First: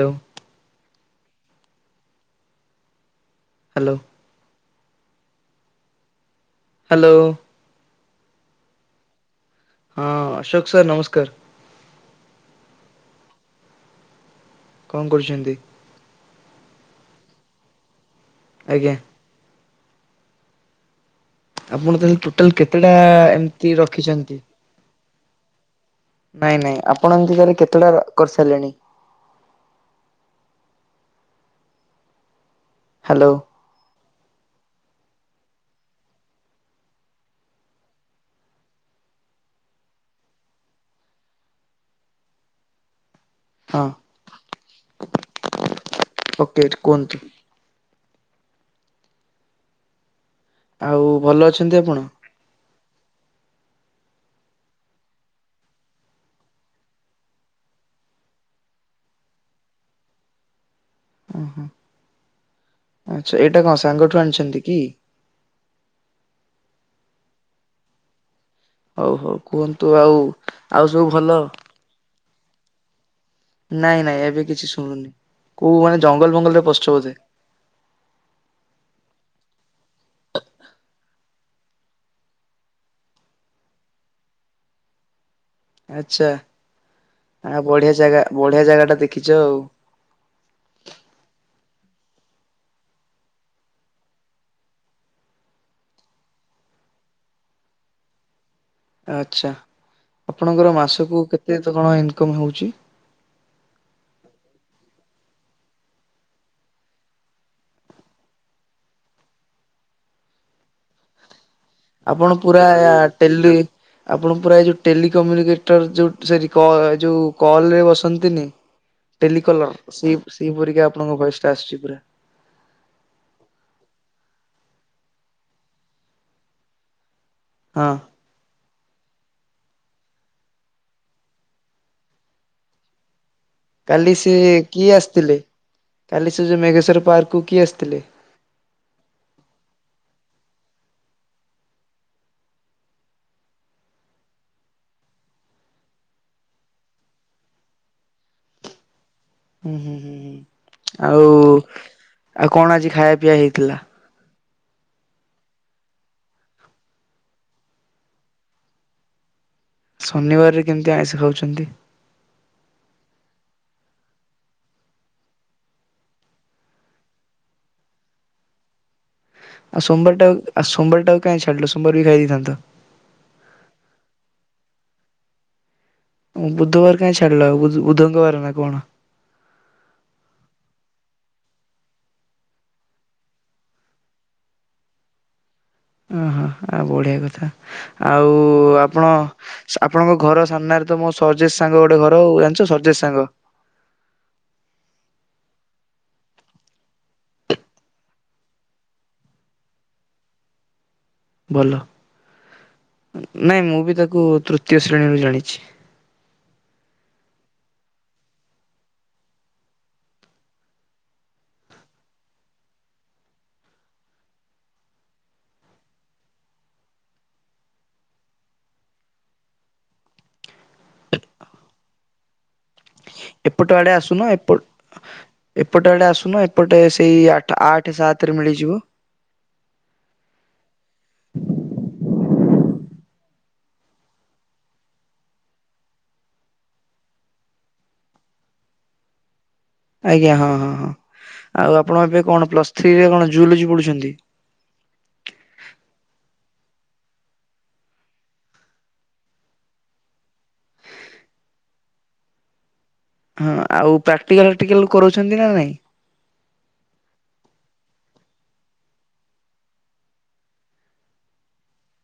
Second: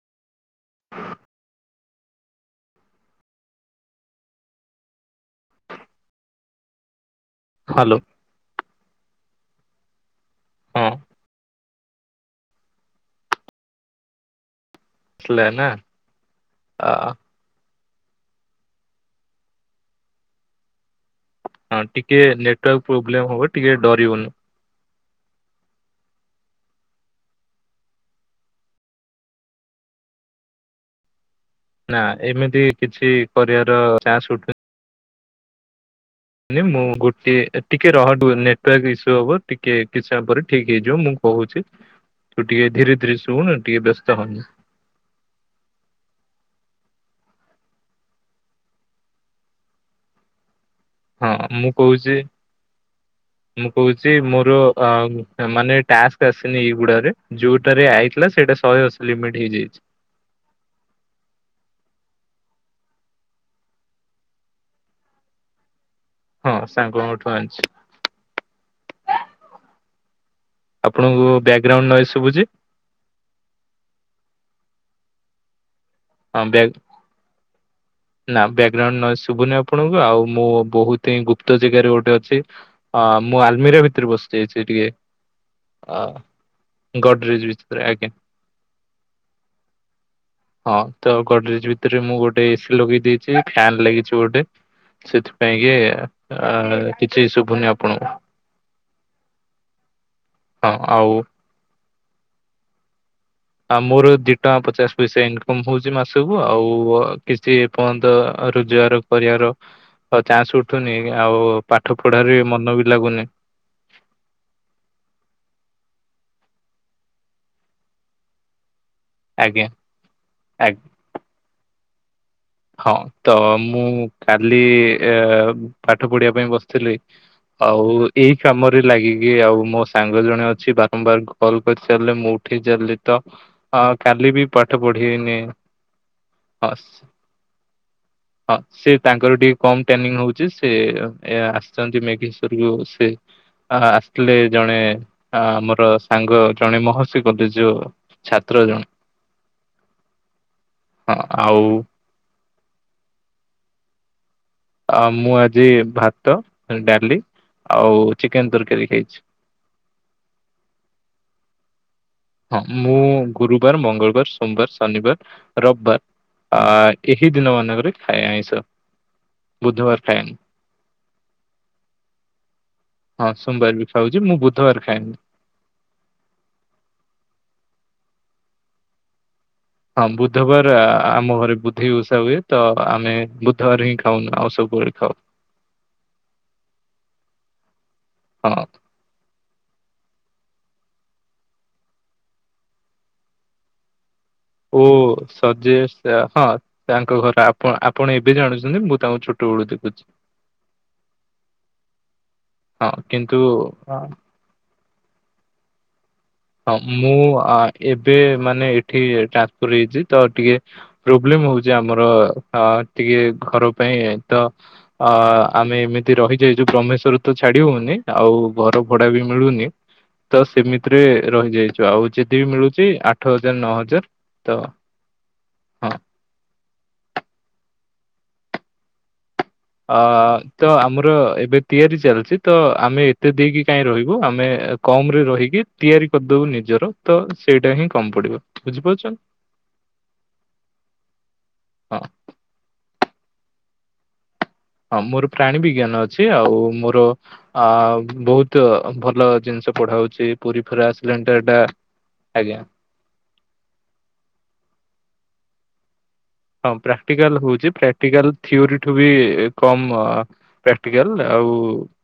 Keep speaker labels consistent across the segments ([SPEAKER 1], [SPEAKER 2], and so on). [SPEAKER 1] ଲୋ।
[SPEAKER 2] [inaudible]
[SPEAKER 1] Hello. Hello.
[SPEAKER 2] Hello.
[SPEAKER 1] ହଁ ଅଶୋକ
[SPEAKER 2] ହଁ
[SPEAKER 1] sir ନମସ୍କାର। କଣ କରୁଛନ୍ତି?
[SPEAKER 2] ସ୍ଲେନା ଆଉ
[SPEAKER 1] ଆଜ୍ଞା।
[SPEAKER 2] ହଁ
[SPEAKER 1] ଆପଣ
[SPEAKER 2] ଟିକେ
[SPEAKER 1] ତାହେଲେ ଟୋଟାଲ
[SPEAKER 2] ନେଟୱାର୍କ
[SPEAKER 1] କେତେଟା
[SPEAKER 2] ପ୍ରୋବ୍ଲେମ ହବ ଟିକେ
[SPEAKER 1] ଏମିତି
[SPEAKER 2] ଡରିବୁନୁ।
[SPEAKER 1] ରଖିଛନ୍ତି? ନାଇଁ ନାଇଁ ଆପଣ ଏମିତି କାରେ କେତେଟା କରିସାରିଲେଣି?
[SPEAKER 2] ନା ଏମିତି କିଛି
[SPEAKER 1] ହ୍ୟାଲୋ
[SPEAKER 2] କରିବାର ଚାନ୍ସ ଉଠୁ ନିଁ ମୁଁ ଗୋଟେ ଟିକେ ରହ ନେଟୱାର୍କ ଇସ୍ୟୁ ହବ ଟିକେ କିଛି ସମୟ ପରେ ଠିକ ହେଇଯିବ ମୁଁ କହୁଛି ତୁ ଟିକେ ଧୀରେ ଧୀରେ ଶୁଣୁ
[SPEAKER 1] ହଁ
[SPEAKER 2] ଟିକେ ବ୍ୟସ୍ତ ହନି।
[SPEAKER 1] ଓକେ କୁହନ୍ତୁ। ଆଉ
[SPEAKER 2] ହଁ
[SPEAKER 1] ଭଲ
[SPEAKER 2] ମୁଁ
[SPEAKER 1] ଅଛନ୍ତି ଆପଣ।
[SPEAKER 2] କହୁଛି ମୁଁ କହୁଛି ମୋର ଆ ମାନେ ଟାସ୍କ ଆସିନି ଏଇଗୁଡାରେ। ଯେଉଁଟାରେ ଆଇଥିଲା ସେଇଟା ଶହେ ଅଶି ଲିମିଟ୍ ହେଇଯାଇଛି।
[SPEAKER 1] ଓହୋ ଆଚ୍ଛା ଏଇଟା କଣ ସାଙ୍ଗଠୁ ଆଣିଛନ୍ତି କି?
[SPEAKER 2] ହଁ ସାଙ୍ଗଙ୍କଠୁ ଆଣିଛି।
[SPEAKER 1] ହଉ ହଉ କୁହନ୍ତୁ ଆଉ ଆଉ ସବୁ
[SPEAKER 2] ଆପଣଙ୍କୁ
[SPEAKER 1] ଭଲ?
[SPEAKER 2] ବ୍ୟାକଗ୍ରାଉଣ୍ଡ ନୋଇସ ସବୁଛି।
[SPEAKER 1] ନାଇଁ ନାଇଁ ଏବେ କିଛି ଶୁଣୁନି କୋଉ ମାନେ ଜଙ୍ଗଲ
[SPEAKER 2] ହଁ
[SPEAKER 1] ବଙ୍ଗଲରେ
[SPEAKER 2] ବ୍ୟାକ
[SPEAKER 1] ପଶିଛ ବଧେ?
[SPEAKER 2] ନା ବ୍ୟାକଗ୍ରାଉଣ୍ଡ ନ ଶୁଭୁନି ଆପଣଙ୍କୁ ଆଉ ମୁଁ ବହୁତ ହିଁ ଗୁପ୍ତ ଜାଗାରେ ଗୋଟେ ଅଛି। ହଁ ମୁଁ ଆଲମିରିଆ ଭିତରେ ବସିଯାଇଛି ଟିକେ। ଅ
[SPEAKER 1] ଆଚ୍ଛା
[SPEAKER 2] ଗଡରେଜ
[SPEAKER 1] ଆ
[SPEAKER 2] ଭିତରେ
[SPEAKER 1] ବଢିଆ
[SPEAKER 2] ଆଜ୍ଞା।
[SPEAKER 1] ଜାଗା ବଢିଆ ଜାଗା ଟା ଦେଖିଛ ଆଉ।
[SPEAKER 2] ହଁ ତ ଗଡରେଜ ଭିତରେ ମୁଁ ଗୋଟେ ଏସି ଲଗେଇ ଦେଇେଛି ଫ୍ୟନ୍ ଲାଗିଛି ଗୋଟେ। ସେଥିପାଇଁ କି ଅଉ କିଛି ଶୁଭୁନି ଆପଣଙ୍କୁ।
[SPEAKER 1] ଆଚ୍ଛା
[SPEAKER 2] ହଁ
[SPEAKER 1] ଆପଣଙ୍କର
[SPEAKER 2] ଆଉ
[SPEAKER 1] ମାସକୁ କେତେ କଣ ଇନକମ୍ ହେଉଛି?
[SPEAKER 2] ଆଉ ମୋର ଦି ଟଙ୍କା ପଚାଶ ପଇସା ଇନକମ ହଉଛି ମାସକୁ ଆଉ କିଛି ଏ ପର୍ଯ୍ୟନ୍ତ ରୋଜଗାର କରିବାର ଆଉ ଚାନ୍ସ ଉଠୁନି ଆଉ ପାଠ ପଢାରେ
[SPEAKER 1] ଆପଣ ପୁରା
[SPEAKER 2] ମନ ବି
[SPEAKER 1] ୟା
[SPEAKER 2] ଲାଗୁନି
[SPEAKER 1] ଟେଲି ଆପଣ ପୁରା ଏ ଯେଉଁ ଟେଲିିକମ୍ୟୁନିକେଟର୍ ଯେଉଁ ସରି କ ଯେଉଁ କଲ ରେ ବସନ୍ତିନି।
[SPEAKER 2] ଆଜ୍ଞା
[SPEAKER 1] ଟେଲିକଲର ସେ
[SPEAKER 2] ଆଜ୍ଞା।
[SPEAKER 1] ସେଇପରିକ ଆପଣଙ୍କ ଭଏସ ଟା ଆସୁଛି ପୁରା।
[SPEAKER 2] ହଁ ତ ମୁଁ କାଲି ଏ ପାଠ ପଢିବା ପାଇଁ ବସିଥିଲି।
[SPEAKER 1] ହଁ
[SPEAKER 2] ଆଉ ଏଇ କାମରେ ଲାଗିକି ଆଉ ମୋ ସାଙ୍ଗ ଜଣେ ଅଛି ବାରମ୍ବାର କଲ୍ କରିଚାଲିଲେ ମୁଁ ଉଠେଇ ଚାଲିଲି ତ
[SPEAKER 1] ସେ
[SPEAKER 2] କାଲି ବି ପାଠ
[SPEAKER 1] କିଏ
[SPEAKER 2] ପଢିନି ହସ
[SPEAKER 1] ପାର୍କୁ କିଏ ଆସିଥିଲେ?
[SPEAKER 2] ହଁ ସେ ତାଙ୍କର ଟିକେ କମ୍ ଟ୍ରେନିଂ ନଉଛି ସେ ଆସିଛନ୍ତି ମେଘେଶ୍ଵର କୁ ସେ ଅ ଆସିଥିଲେ ଜଣେ ଆମର ସାଙ୍ଗ ଜଣେ ମହର୍ଷି କଲେଜ ଯୋଉ ଛାତ୍ର ଜଣ।
[SPEAKER 1] ହୁଁ ହୁଁ ହୁଁ ହୁଁ ଆଉ ଆଉ କଣ ଆଜି ଖାଇବା ପିଇଆ ହେଇଥିଲା?
[SPEAKER 2] ଆ ମୁଁ ଆଜି ଭାତ ଡାଲି ଆଉ ଚିକେନ ତରକାରୀ ଖାଇଛି।
[SPEAKER 1] ଶନିବାରରେ କେମିତି ଆଇଁଷ ଖାଉଛନ୍ତି।
[SPEAKER 2] ହଁ ମୁଁ ଗୁରୁବାର ମଙ୍ଗଳବାର ସୋମବାର ଶନିବାର ରବିବାର। ଅ ଏହି ଦିନମାନଙ୍କରେ ଖାଏ ଆଇଁଷ।
[SPEAKER 1] ଆଉ
[SPEAKER 2] ବୁଧବାର
[SPEAKER 1] ସୋମବଟା
[SPEAKER 2] ଖାଏନି।
[SPEAKER 1] ଆ ସୋବାରଟାକୁ କାହିଁ ଛାଡିଲୁ ସୋମବାର ବି ଖାଇ ଦେଇଥାନ୍ତତ।
[SPEAKER 2] ହଁ ସୋମବାର ବି ଖାଉଛି ମୁଁ ବୁଧବାର ଖାଇଏନି।
[SPEAKER 1] ବୁଧବାର କାଇଁ ଛାଡିଲ ବୁଧଙ୍ଗବାର ନା କଣ।
[SPEAKER 2] ହଁ ବୁଧବାର ଆମ ଘରେ ବୁଧେଇ ଓଷା ହୁଏ ତ ଆମେ ବୁଧବାର ହିଁ ଖାଉନୁ ଆଉ ସବୁବେଳେ ଖାଉ।
[SPEAKER 1] ଓହୋ ଆଉ ବଢିଆ କଥା ଆଉ।
[SPEAKER 2] ହଁ
[SPEAKER 1] ଆପଣ ଆପଣଙ୍କ ଘର ସାମ୍ନାରେ ତ ମୋ ସର୍ଜେଶ ସାଙ୍ଗ ଗୋଟେ ଘର ହଉ ଜାଣିଛ ସର୍ଜେଶ ସାଙ୍ଗ।
[SPEAKER 2] ଓ ସର୍ଜେଶ ହଁ। ତାଙ୍କ ଘର ଆପଣ ଆପଣ ଏବେ ଜାଣୁଛନ୍ତି ମୁଁ ତାଙ୍କୁ ଛୋଟ ବେଳୁ ଦେଖୁଛି।
[SPEAKER 1] ଭଲ
[SPEAKER 2] ହଁ କିନ୍ତୁ
[SPEAKER 1] ନାଇଁ ମୁଁ ବି ତାକୁ ତୃତ। ତୃତୀୟ ଶ୍ରେଣୀରୁ ଜାଣିଛି।
[SPEAKER 2] ହଁ ମୁଁ ଏବେ ମାନେ ଏଠି ଟ୍ରାନ୍ସଫର୍ ହେଇଛି ତ ଟିକେ। ପ୍ରୋବ୍ଲେମ ହଉଛି ଆମର ଟିକେ ଘର ପାଇଁ ତ। ଅ ଆମେ ଏମିତି ରହିଯାଇଛୁ ବ୍ରହ୍ମେଶ୍ୱର ତ ଛାଡି ହଉନି ଆଉ ଘର ଭଡା ବି ମିଳୁନି। ତ ସେମିତିରେ ରହିଯାଇଛୁ ଆଉ ଯଦି ବି ମିଳୁଛି ଆଠ ହଜାର ନଅ ହଜାର ତ।
[SPEAKER 1] ଏପଟେ
[SPEAKER 2] ହଁ
[SPEAKER 1] ଆଡ଼େ ଆସୁନ ଏପଟେ ସେଇ ଆଠ ସାତରେ ମିଳିଯିବ।
[SPEAKER 2] ଅ ତ ଆମର ଏବେ ତିଆରି ଚାଲିଛି ତ ଆମେ ଏତେ ଦେଇକି କାଇଁ ରହିବୁ ଆମେ। କମ ରେ ରହିକି ତିଆରି କରିଦବୁ ନିଜର ତ ସେଇଟା ହିଁ କମ ପଡିବ ବୁଝିପାରୁଛ।
[SPEAKER 1] ଆଜ୍ଞା ହଁ ହଁ ହଁ ଆଉ
[SPEAKER 2] ହଁ।
[SPEAKER 1] ଆପଣ ଏବେ କଣ ପ୍ଲସ୍ ଥ୍ରୀରେ କଣ ଜୁଲୋଜି ପଢୁଛନ୍ତି।
[SPEAKER 2] ହଁ ମୋର ପ୍ରାଣୀ ବିଜ୍ଞାନ ଅଛି ଆଉ ମୋର। ଆ ବହୁତ ଭଲ ଜିନିଷ ପଢାହଉଛି ପୁରୀ ଫରା ସିଲଣଟର ଟା ଆଜ୍ଞା।
[SPEAKER 1] ହଁ ଆଉ ପ୍ରାକ୍ଟିକାଲଟିକାଲ କରଉଛନ୍ତି ନା ନାଇଁ।
[SPEAKER 2] ହଁ ପ୍ରାକ୍ଟିକାଲ ହଉଛି ପ୍ରାକ୍ଟିକାଲ ଥିଓରୀ ଠୁ ବି କମ। ପ୍ରାକ୍ଟିକାଲ ଆଉ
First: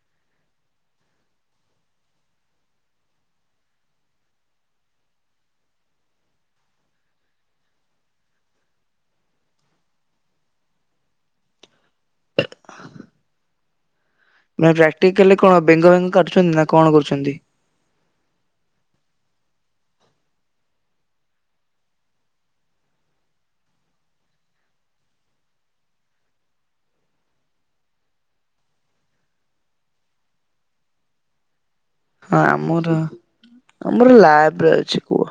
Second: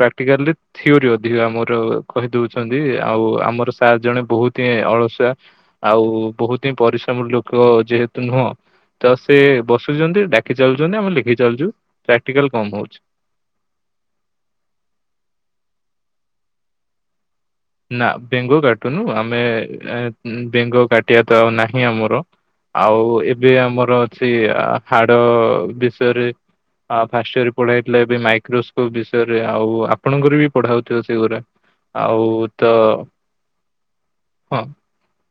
[SPEAKER 2] ପ୍ରାକ୍ଟିକାଲରେ। ଥିଓରି ଅଧିକ ଆମର କହିଦଉଛନ୍ତି ଆଉ ଆମର ସାର୍ ଜଣେ ବହୁତ ହିଁ ଅଳସୁଆ। ଆଉ ବହୁତ ହିଁ ପରିଶ୍ରମର ଲୋକ ଯେହେତୁ ନୁହଁ। ତ ସେ ବସୁଛନ୍ତି ଡାକି ଚାଲୁଛନ୍ତି ଆମେ ଲେଖି ଚାଲୁଛୁ ପ୍ରାକ୍ଟିକାଲ କମ ହଉଛି।
[SPEAKER 1] ମାନେ ପ୍ରାକ୍ଟିକାଲି କଣ ବେଙ୍ଗ ବେଙ୍ଗ କାଟୁଛନ୍ତି ନା କଣ କରୁଛନ୍ତି।
[SPEAKER 2] ନା ବେଙ୍ଗ କାଟୁନୁ ଆମେ ବେଙ୍ଗ କାଟିବା ତ ଆଉ ନାହିଁ ଆମର। ଆଉ ଏବେ ଆମର ଅଛି ହାଡ ବିଷୟରେ। ଆ ଫାଷ୍ଟ ଇୟରରେ ପଢେଇଥିଲା ଏବେ ମାଇକ୍ରୋସ୍କୋପ ବିଷୟରେ ଆଉ ଆପଣଙ୍କର ବି ପଢା ହଉଥିବ ସେଗୁରା। ଆଉ।
[SPEAKER 1] ହଁ
[SPEAKER 2] ତ
[SPEAKER 1] ଆମର ଆମର ଲାବ୍
[SPEAKER 2] ହଁ
[SPEAKER 1] ରେ ଅଛି। କୁହ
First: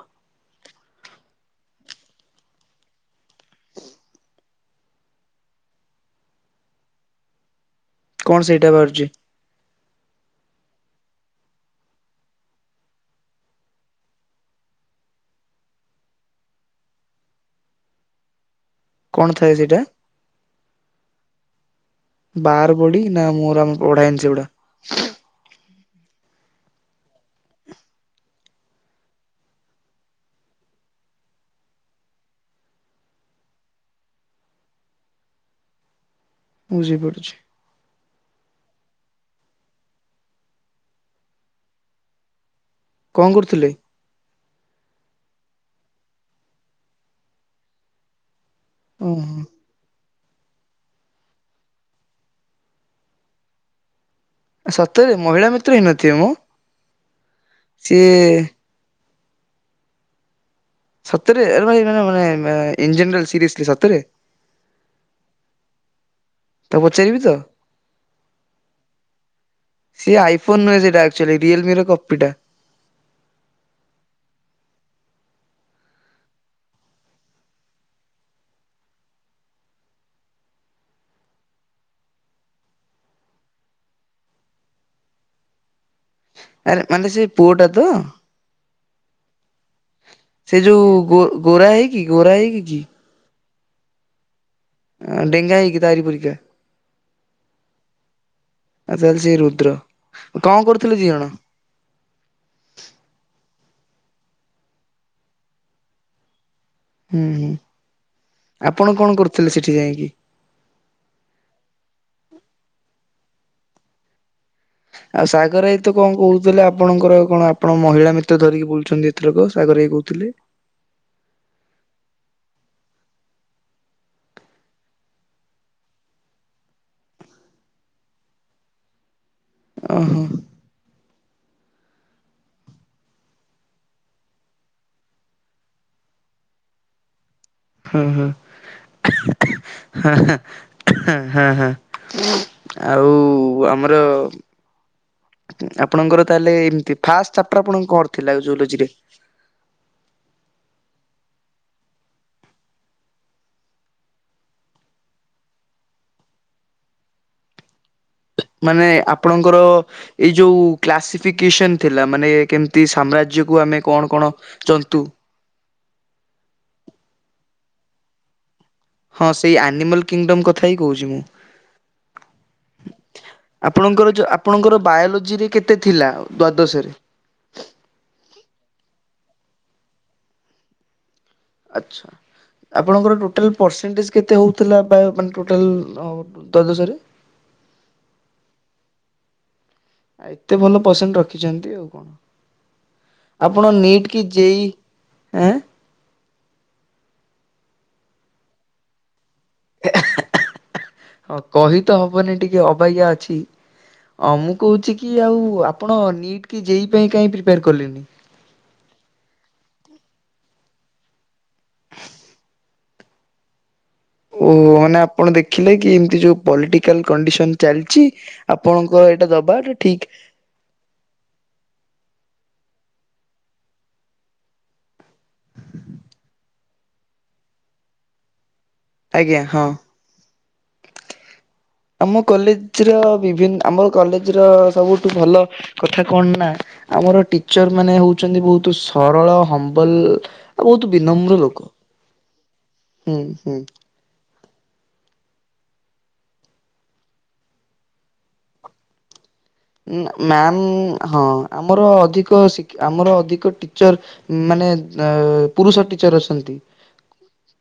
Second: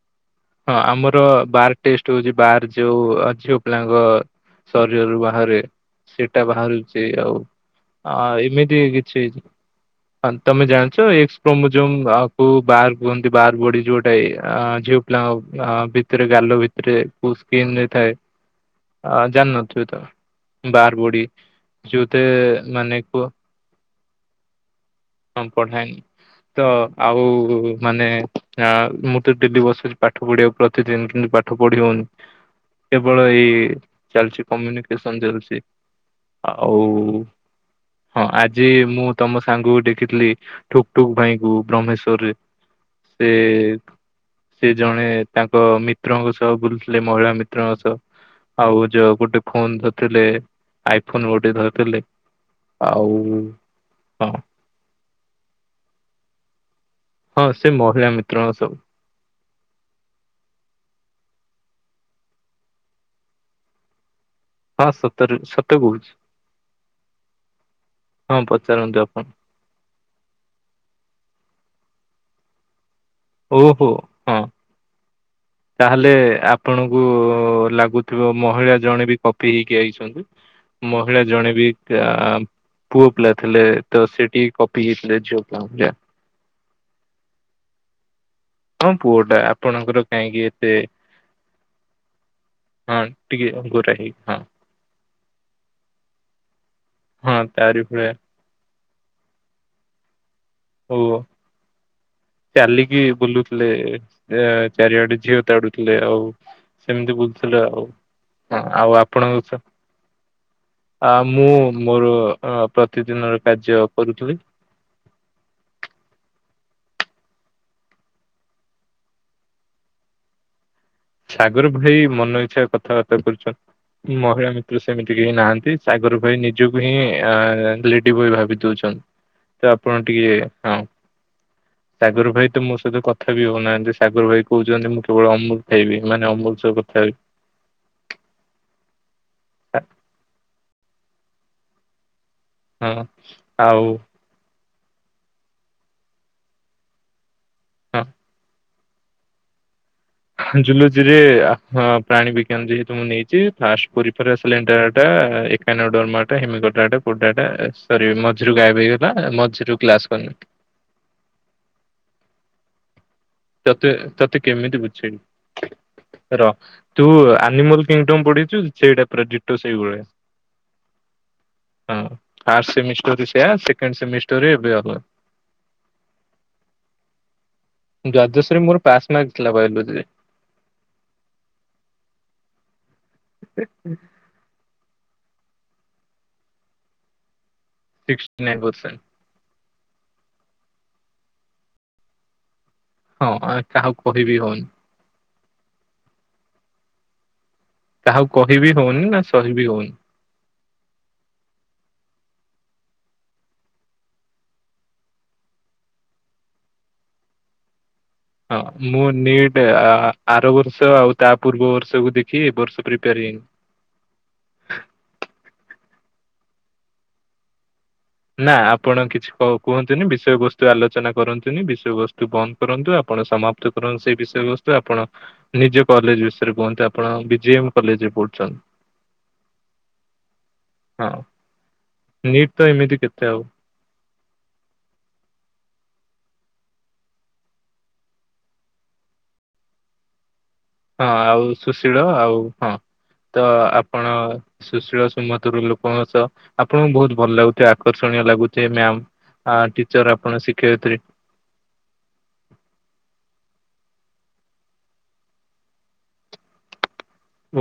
[SPEAKER 2] ହଁ ଆମର ବାର ଟେଷ୍ଟ ହଉଛି ବାର ଯୋଉ ଝିଅ ପିଲାଙ୍କ ଶରୀରରୁ ବାହାରେ ସେଟା ବାହାରୁଛି ଆଉ।
[SPEAKER 1] କଣ
[SPEAKER 2] ହଁ
[SPEAKER 1] ସେଇଟା
[SPEAKER 2] ଏମିତି
[SPEAKER 1] ବାହାରୁଛି?
[SPEAKER 2] କିଛି? ହଁ ତମେ ଜାଣିଛ ଏକ୍ସ କ୍ରୋମୋଜୋମ କୁ ବାହାର କୁହନ୍ତି ବାହାର ବଡି ଯୋଉଟା ଝିଅକୁ। ନା ଓ ଆ ଭିତରେ ଗାଲ ଭିତରେ ଉସ୍କିନରେ ଥାଏ। ଆ
[SPEAKER 1] କଣ ଥାଏ ସେଇଟା
[SPEAKER 2] ଜାଣିନଥିବେ ତ। ବାର ବଡି ଯଉତେ
[SPEAKER 1] ବାର ବଡି
[SPEAKER 2] ମାନେ
[SPEAKER 1] ନା
[SPEAKER 2] କ
[SPEAKER 1] ମୋର ଆମ ପଢାଏନି ସେଗୁଡା
[SPEAKER 2] ତାଙ୍କ ଠାଇଁ। ତ ଆଉ ମାନେ ମୁଁ ତ ଡେଦି ବସରେ ପାଠ ପଢିବାକୁ ପ୍ରତିଦିନ କିନ୍ତୁ ପାଠ ପଢି ହଉନି। କେବଳ ଏଇ ଚାଲିଛି କମ୍ୟୁନିକେସନ ଚାଲିଛି। ଆଉ
[SPEAKER 1] ବୁଝିପାରୁଛି।
[SPEAKER 2] ହଁ ଆଜି ମୁଁ ତମ ସାଙ୍ଗକୁ ଦେଖିଥିଲି। ଠୁକ୍ ଠୁକ୍ ଭାଇ ଙ୍କୁ ବ୍ରହ୍ମେଶ୍ଵରରେ
[SPEAKER 1] କଣ
[SPEAKER 2] ସେ
[SPEAKER 1] କରୁଥିଲେ
[SPEAKER 2] ସେ ଜଣେ ତାଙ୍କ ମିତ୍ରଙ୍କ ସହ ବୁଲୁଥିଲେ ମହିଳା ମିତ୍ରଙ୍କ ସହ। ଆଉ ଯ
[SPEAKER 1] ଓହୋ
[SPEAKER 2] ଗୋଟେ ଫୋନ୍ ଧ ଥିଲେ ଆଇଫୋନ ଗୋଟେ ଧରିଥିଲେ ଆଉ ହଁ।
[SPEAKER 1] ସତରେ ମହିଳା ମିତ୍ର ହେଇ ନଥିବେ ମ।
[SPEAKER 2] ହଁ ସେ ମହିଳା
[SPEAKER 1] ସିଏ
[SPEAKER 2] ମିତ୍ରଙ୍କ ସ
[SPEAKER 1] ସତରେ ଆରେ ଭାଇ ମାନେ ମାନେ ଇଞ୍ଜିନିର ସିରିଏସ୍ଲି ସତରେ।
[SPEAKER 2] ହଁ ସତରେ ସତ କହୁଛି
[SPEAKER 1] ତାକୁ ପଚାରିବି ତ?
[SPEAKER 2] ହଁ ପଚାରନ୍ତୁ ଆପଣ।
[SPEAKER 1] ସେ ଆଇଫୋନ ନୁହଁ ସେଇଟା ଆକ୍ଚୁଆଲି ରିଏଲମି ର କପି ଟା।
[SPEAKER 2] ଓହୋ ହଁ। ତାହେଲେ ଆପଣଙ୍କୁ ଲାଗୁଥିବ ମହିଳା ଜଣେ ବି କପି ହେଇକି ଆଇଛନ୍ତି। ମହିଳା ଜଣେ ବି ଆ ପୁଅ ପିଲା ଥିଲେ ତ ସେଠି କପି ହେଇଥିଲେ ଝିଅ ପିଲାଙ୍କ ଭଳିଆ।
[SPEAKER 1] ଆରେ ମାନେ ସେଇ ପୁଅଟା ତ।
[SPEAKER 2] ହଁ ପୁଅଟା। ଆପଣଙ୍କର କାହିଁକି
[SPEAKER 1] ସେ
[SPEAKER 2] ଏତେ
[SPEAKER 1] ଯୋଉୋ ଗୋ ଗୋରା ହେଇକି ଗୋରା ହେଇକି କି?
[SPEAKER 2] ହଁ ଟିକେ ଗୋରା ହେଇ ହଁ।
[SPEAKER 1] ଆ ଡେଙ୍ଗା ହେଇ କିି ତାରିପରିିକା।
[SPEAKER 2] ହଁ ତାରି ଭଳିଆ
[SPEAKER 1] ଆ ତାହେଲେ ସେ ରୁଦ୍ର କଣ
[SPEAKER 2] ଓ
[SPEAKER 1] କରୁଥିଲେ ଦି ଜଣ।
[SPEAKER 2] ଚାଲିକି ବୁଲୁଥିଲେ ଅ ଚାରିଆଡେ ଝିଅ ତାଡୁଥିଲେ ଆଉ ସେମିତି
[SPEAKER 1] ହୁଁ ହୁଁ
[SPEAKER 2] ବୁଲୁଥିଲୁ ଆଉ
[SPEAKER 1] ଆପଣ
[SPEAKER 2] ଆଉ
[SPEAKER 1] କଣ
[SPEAKER 2] ଆପଣଙ୍କ
[SPEAKER 1] କରୁଥିଲେ
[SPEAKER 2] ସହ
[SPEAKER 1] ସେଠି ଯାଇକି?
[SPEAKER 2] ଆ ମୁଁ ମୋର ଅ ପ୍ରତିଦିନର କାର୍ଯ୍ୟ କରୁଥିଲି।
[SPEAKER 1] ଆଉ ସାଗର ଆଇ ତ କଣ କହୁଥିଲେ ଆପଣଙ୍କର କଣ ଆପଣ ମହିଳା ମିତ୍ର ଧରିକି ବୁଲୁଛନ୍ତି ଏ ଥରକ ସାଗର ଆଇ କହୁଥିଲେ।
[SPEAKER 2] ସାଗର ଭାଇ ମନ ଇଚ୍ଛା କଥାବାର୍ତ୍ତା କରୁଛନ୍ତି। ମହିଳା ମିତ୍ର ସେମିତି କେହି ନାହାନ୍ତି ସାଗର ଭାଇ ନିଜକୁ ହିଁ ଲେଡି ବୟ ଭାବି ଦଉଛନ୍ତି। ତ ଆପଣ
[SPEAKER 1] ଓହୋ
[SPEAKER 2] ଟିକେ ହଁ। ସାଗର ଭାଇ ତ ମୋ ସହିତ କଥା ବି ହଉନାହାନ୍ତି ସାଗର ଭାଇ କହୁଛନ୍ତି ମୁଁ କେବଳ ଅମୃ ହେଇବି ମାନେ ଅମୁଲ ସବୁ କଥା ହେବି।
[SPEAKER 1] ହଁ ହ ହ ହ।
[SPEAKER 2] ହଁ
[SPEAKER 1] ଆଉ
[SPEAKER 2] ଆଉ
[SPEAKER 1] ଆମର ଆପଣଙ୍କର ତାହେଲେ ଏମତି ଫାଷ୍ଟ ଚାପ୍ଟର ଆପଣଙ୍କ
[SPEAKER 2] ହଁ
[SPEAKER 1] କଣ ଥିଲା ଜୁଓଲୋଜିରେ।
[SPEAKER 2] ଜୁଲୋଜିରେ ଆ ହଁ ପ୍ରାଣୀ ବିଜ୍ଞାନ ଯେହେତୁ ମୁଁ ନେଇଛି ଫାଷ୍ଟ ପ୍ରିଫରେନ୍ସ ସିଲେନ୍ଟ ଏଟା [unintelligible] ସରି ମଝିରୁ ଗାଇବ
[SPEAKER 1] ମାନେ
[SPEAKER 2] ହେଇଗଲା
[SPEAKER 1] ଆପଣଙ୍କର
[SPEAKER 2] ମଝିରୁ କ୍ଲାସ୍
[SPEAKER 1] ଏଇ
[SPEAKER 2] କନି।
[SPEAKER 1] ଯୋଉ କ୍ଲାସିଫିକେସନ ଥିଲା ମାନେ କେମିତି ସାମ୍ରାଜ୍ୟକୁ ଆମେ
[SPEAKER 2] ତତେ
[SPEAKER 1] କଣ କଣ
[SPEAKER 2] ତତେ କେମିତି
[SPEAKER 1] ଯନ୍ତୁ
[SPEAKER 2] ବୁଝେଇବି ର ତୁ ଆନିମଲ କିଙ୍ଗଡମ ପଢିଛୁ। ସେଇଟା ପୁରା
[SPEAKER 1] ହଁ
[SPEAKER 2] ଡିଟୋ
[SPEAKER 1] ସେଇ
[SPEAKER 2] ସେଇଭଳିଆ
[SPEAKER 1] ଆନିମଲ୍ କିଙ୍ଗଡମ କଥା ହିଁ କହୁଛି ମୁଁ।
[SPEAKER 2] ହଁ। ଫାଷ୍ଟ ସେମିଷ୍ଟରରେ ସେୟା ସେକେଣ୍ଡ
[SPEAKER 1] ଆପଣଙ୍କର ଯୋଉ
[SPEAKER 2] ସେମିଷ୍ଟରରେ ଏବେ
[SPEAKER 1] ଆପଣଙ୍କର
[SPEAKER 2] ଅଲଗା।
[SPEAKER 1] ବାୟୋଲୋଜିରେ କେତେ ଥିଲା ଦ୍ଵାଦଶରେ।
[SPEAKER 2] ଦ୍ୱାଦଶୀ ମୋର ପାସ୍ ମାର୍କ ଥିଲା ବାୟୋଲୋଜିରେ।
[SPEAKER 1] ଆଚ୍ଛା ଆପଣଙ୍କର ଟୋଟାଲ ପରସେଣ୍ଟେଜ୍ କେତେ ହେଉଥିଲା ବା ମାନେ ଟୋଟାଲ ଦ୍ୱାଦଶ ରେ।
[SPEAKER 2] Sixty nine percent.
[SPEAKER 1] ଏତେ ଭଲ ପସେଣ୍ଟ ରଖିଛନ୍ତି ଆଉ କଣ
[SPEAKER 2] ହଁ
[SPEAKER 1] ଆପଣ
[SPEAKER 2] କାହାକୁ
[SPEAKER 1] ନିଟ କି
[SPEAKER 2] କହିବି
[SPEAKER 1] ଜେ
[SPEAKER 2] ହଉନି
[SPEAKER 1] ଇ ଆଁ।
[SPEAKER 2] କାହାକୁ କହିବି ହଉନି ନା ସହିବି ହଉନି।
[SPEAKER 1] ହଁ କହି ତ ହବନି ଟିକେ ଅବାଗିଆ ଅଛି। ଅ ମୁଁ କୋଉଚି କି ଆଉ ଆପଣ ନିଟ୍ କି ଜେଇ ପାଇଁ କାଇଁ ପ୍ରିପେୟାର କଲେ।
[SPEAKER 2] ହଁ ମୁଁ ନିଟ୍ ଆ ଆ ଆର ବର୍ଷ ଆଉ ତା ପୂର୍ବ ବର୍ଷକୁ ଦେଖି ଏବର୍ଷ ପ୍ରିପେୟାର ହେଇନି।
[SPEAKER 1] ଓହୋ ମାନେ ଆପଣ ଦେଖିଲେ କି ଏମତି ଯୋଉ ପଲିଟିକାଲ କଣ୍ଡିସନ ଚାଲିଛି।
[SPEAKER 2] ନା
[SPEAKER 1] ଆପଣଙ୍କ
[SPEAKER 2] ଆପଣ
[SPEAKER 1] ଏଇଟା
[SPEAKER 2] କିଛି କ
[SPEAKER 1] ଦବାଟା ଠିକ
[SPEAKER 2] କୁହନ୍ତୁନି ବିଷୟବସ୍ ତୁ ଆଲୋଚନା କରନ୍ତୁନି ବିଷୟବସ୍ତୁ ବନ୍ଦ କରନ୍ତୁ ଆପଣ ସମାପ୍ତ କରନ୍ତୁ ସେଇ ବିଷୟବସ୍ତୁ ଆପଣ। ନିଜ କଲେଜ ବିଷୟରେ କୁହନ୍ତୁ ଆପଣ ବି ଜି ଏମ୍ କଲେଜରେ ପଢ଼ୁଛନ୍।
[SPEAKER 1] ଆଜ୍ଞା ହଁ।
[SPEAKER 2] ହଁ।
[SPEAKER 1] ଆମ
[SPEAKER 2] ନିଟ୍ ତ
[SPEAKER 1] କଲେଜର
[SPEAKER 2] ଏମିତି କେତେ ଆଉ
[SPEAKER 1] ବିଭିନ୍ ଆମ କଲେଜର ସବୁଠୁ ଭଲ କଥା କଣ ନା ଆମର ଟିଚର ମାନେ ହଉଛନ୍ତି ବହୁତୁ ସରଳ ହମ୍ବଲ। ଆ ବହୁତୁ
[SPEAKER 2] ହଁ
[SPEAKER 1] ବିନମ୍ର
[SPEAKER 2] ଆଉ
[SPEAKER 1] ଲୋକ
[SPEAKER 2] ସୁଶୀଳ ଆଉ ହଁ
[SPEAKER 1] ହୁଁ
[SPEAKER 2] ତ
[SPEAKER 1] ହୁଁ।
[SPEAKER 2] ଆପଣ ସୁଶୀଳ ସୁମଧୁର ଲୋକଙ୍କ ସହ ଆପଣଙ୍କୁ ବହୁତ ଭଲ ଲାଗୁଥ ଆକର୍ଷଣୀୟ ଲାଗୁଚେ ମ୍ୟାମ।
[SPEAKER 1] ମ୍ୟାାମ ହଁ ଆମର ଅଧିକ ସିକ୍ ଆମର ଅଧିକ ଟିଚର ମାନେ ଆ ପୁରୁଷ ଟିଚର ଅସନ୍ତି।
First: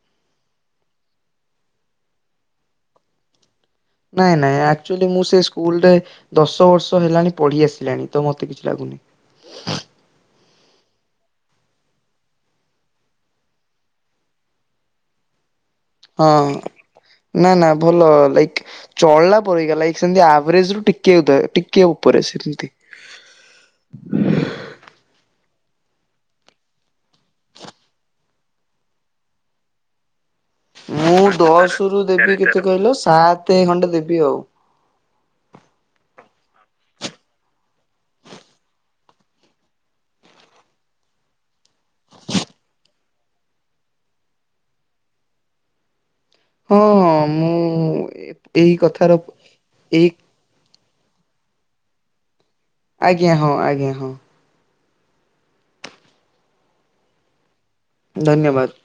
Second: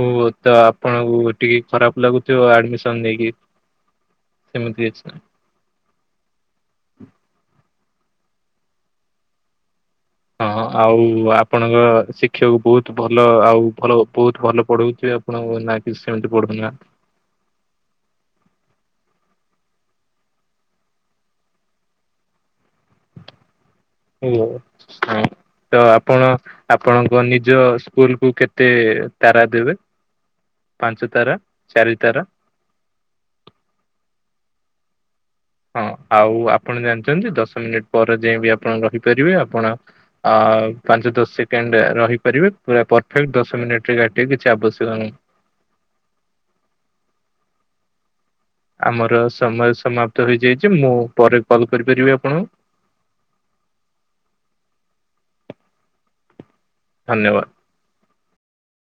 [SPEAKER 2] ଓ ତ ଆପଣଙ୍କୁ ଟିକେ ଖରାପ ଲାଗୁଥୁବ ଆଡ଼ମିସନ ନେଇକି।
[SPEAKER 1] ନାଇଁ ନାଇଁ
[SPEAKER 2] ସେମିତି କିଛି
[SPEAKER 1] ଆକ୍ଚୁଆଲି
[SPEAKER 2] ନାହିଁ।
[SPEAKER 1] ମୁଁ ସେ ଉଲରେ ଦଶ ବର୍ଷ ହେଲାଣି ପଢ଼ି ଆସିଲାଣି ତ ମତେ କିଛି ଲାଗୁନି।
[SPEAKER 2] ହଁ ଆଉ ଆପଣଙ୍କ ଶିକ୍ଷକ ବହୁତ ଭଲ ଆଉ ଭଲ ବହୁତ ଭଲ ପଢ଼ଉଥିବେ ଆ ପଣଙ୍କୁ ନା କି ସେମିତି
[SPEAKER 1] ହଁ
[SPEAKER 2] ପଢ଼ନା?
[SPEAKER 1] ନା ନା ଭଲ ଲାଇକ୍ ଚଳିଲା ପରେକା ଲାଇକ ସେମିତି ଆଭରେଜ ରୁ ଟିକେ ଉଦୟେ ଟିକେ ଉପରେ ସେମିତି। ହ।
[SPEAKER 2] ଓ ହଁ। ତ ଆପଣ ଆପଣଙ୍କ ନିଜ ସ୍କୁଲକୁ କେତେ ତାରା ଦେବେ? ପାଞ୍ଚ
[SPEAKER 1] ମୁଁ
[SPEAKER 2] ତାରା
[SPEAKER 1] ଦଶ
[SPEAKER 2] ଚାରି
[SPEAKER 1] ରୁ
[SPEAKER 2] ତାରା
[SPEAKER 1] ଦେବି କେତେ କହିଲ ସାତ ଖଣ୍ଡେ ଦେବି ଆଉ।
[SPEAKER 2] ହଁ ଆଉ ଆପଣ ଜାଣିଛନ୍ତି ଦଶ ମିନିଟ୍ ପରେ ଯାଇଁବି ଆପଣ ରହିପାରିବେ ଆପଣ ଆ ପାଞ୍ଚ ଦଶ ସେକେଣ୍ଡ ରହିପାରିବେ ପରଫେକ୍ଟ ଦଶ ମିନିଟରେ କାଟିବେ କିଛି ଆବଶ୍ୟକ ନାହିଁ।
[SPEAKER 1] ହଁ ହଁ ମୁଁ ଏ
[SPEAKER 2] ଆମର ସମୟ ସମାପ୍ତ ହେଇଯାଇଛି ମୁଁ ପରେ କଲ କରିପାରିବି ଆପଣଙ୍କୁ?
[SPEAKER 1] ଆଜ୍ଞା ହଁ ଆଜ୍ଞା ହଁ।
[SPEAKER 2] ଧନ୍ୟବାଦ।
[SPEAKER 1] ଧନ୍ୟବାଦ।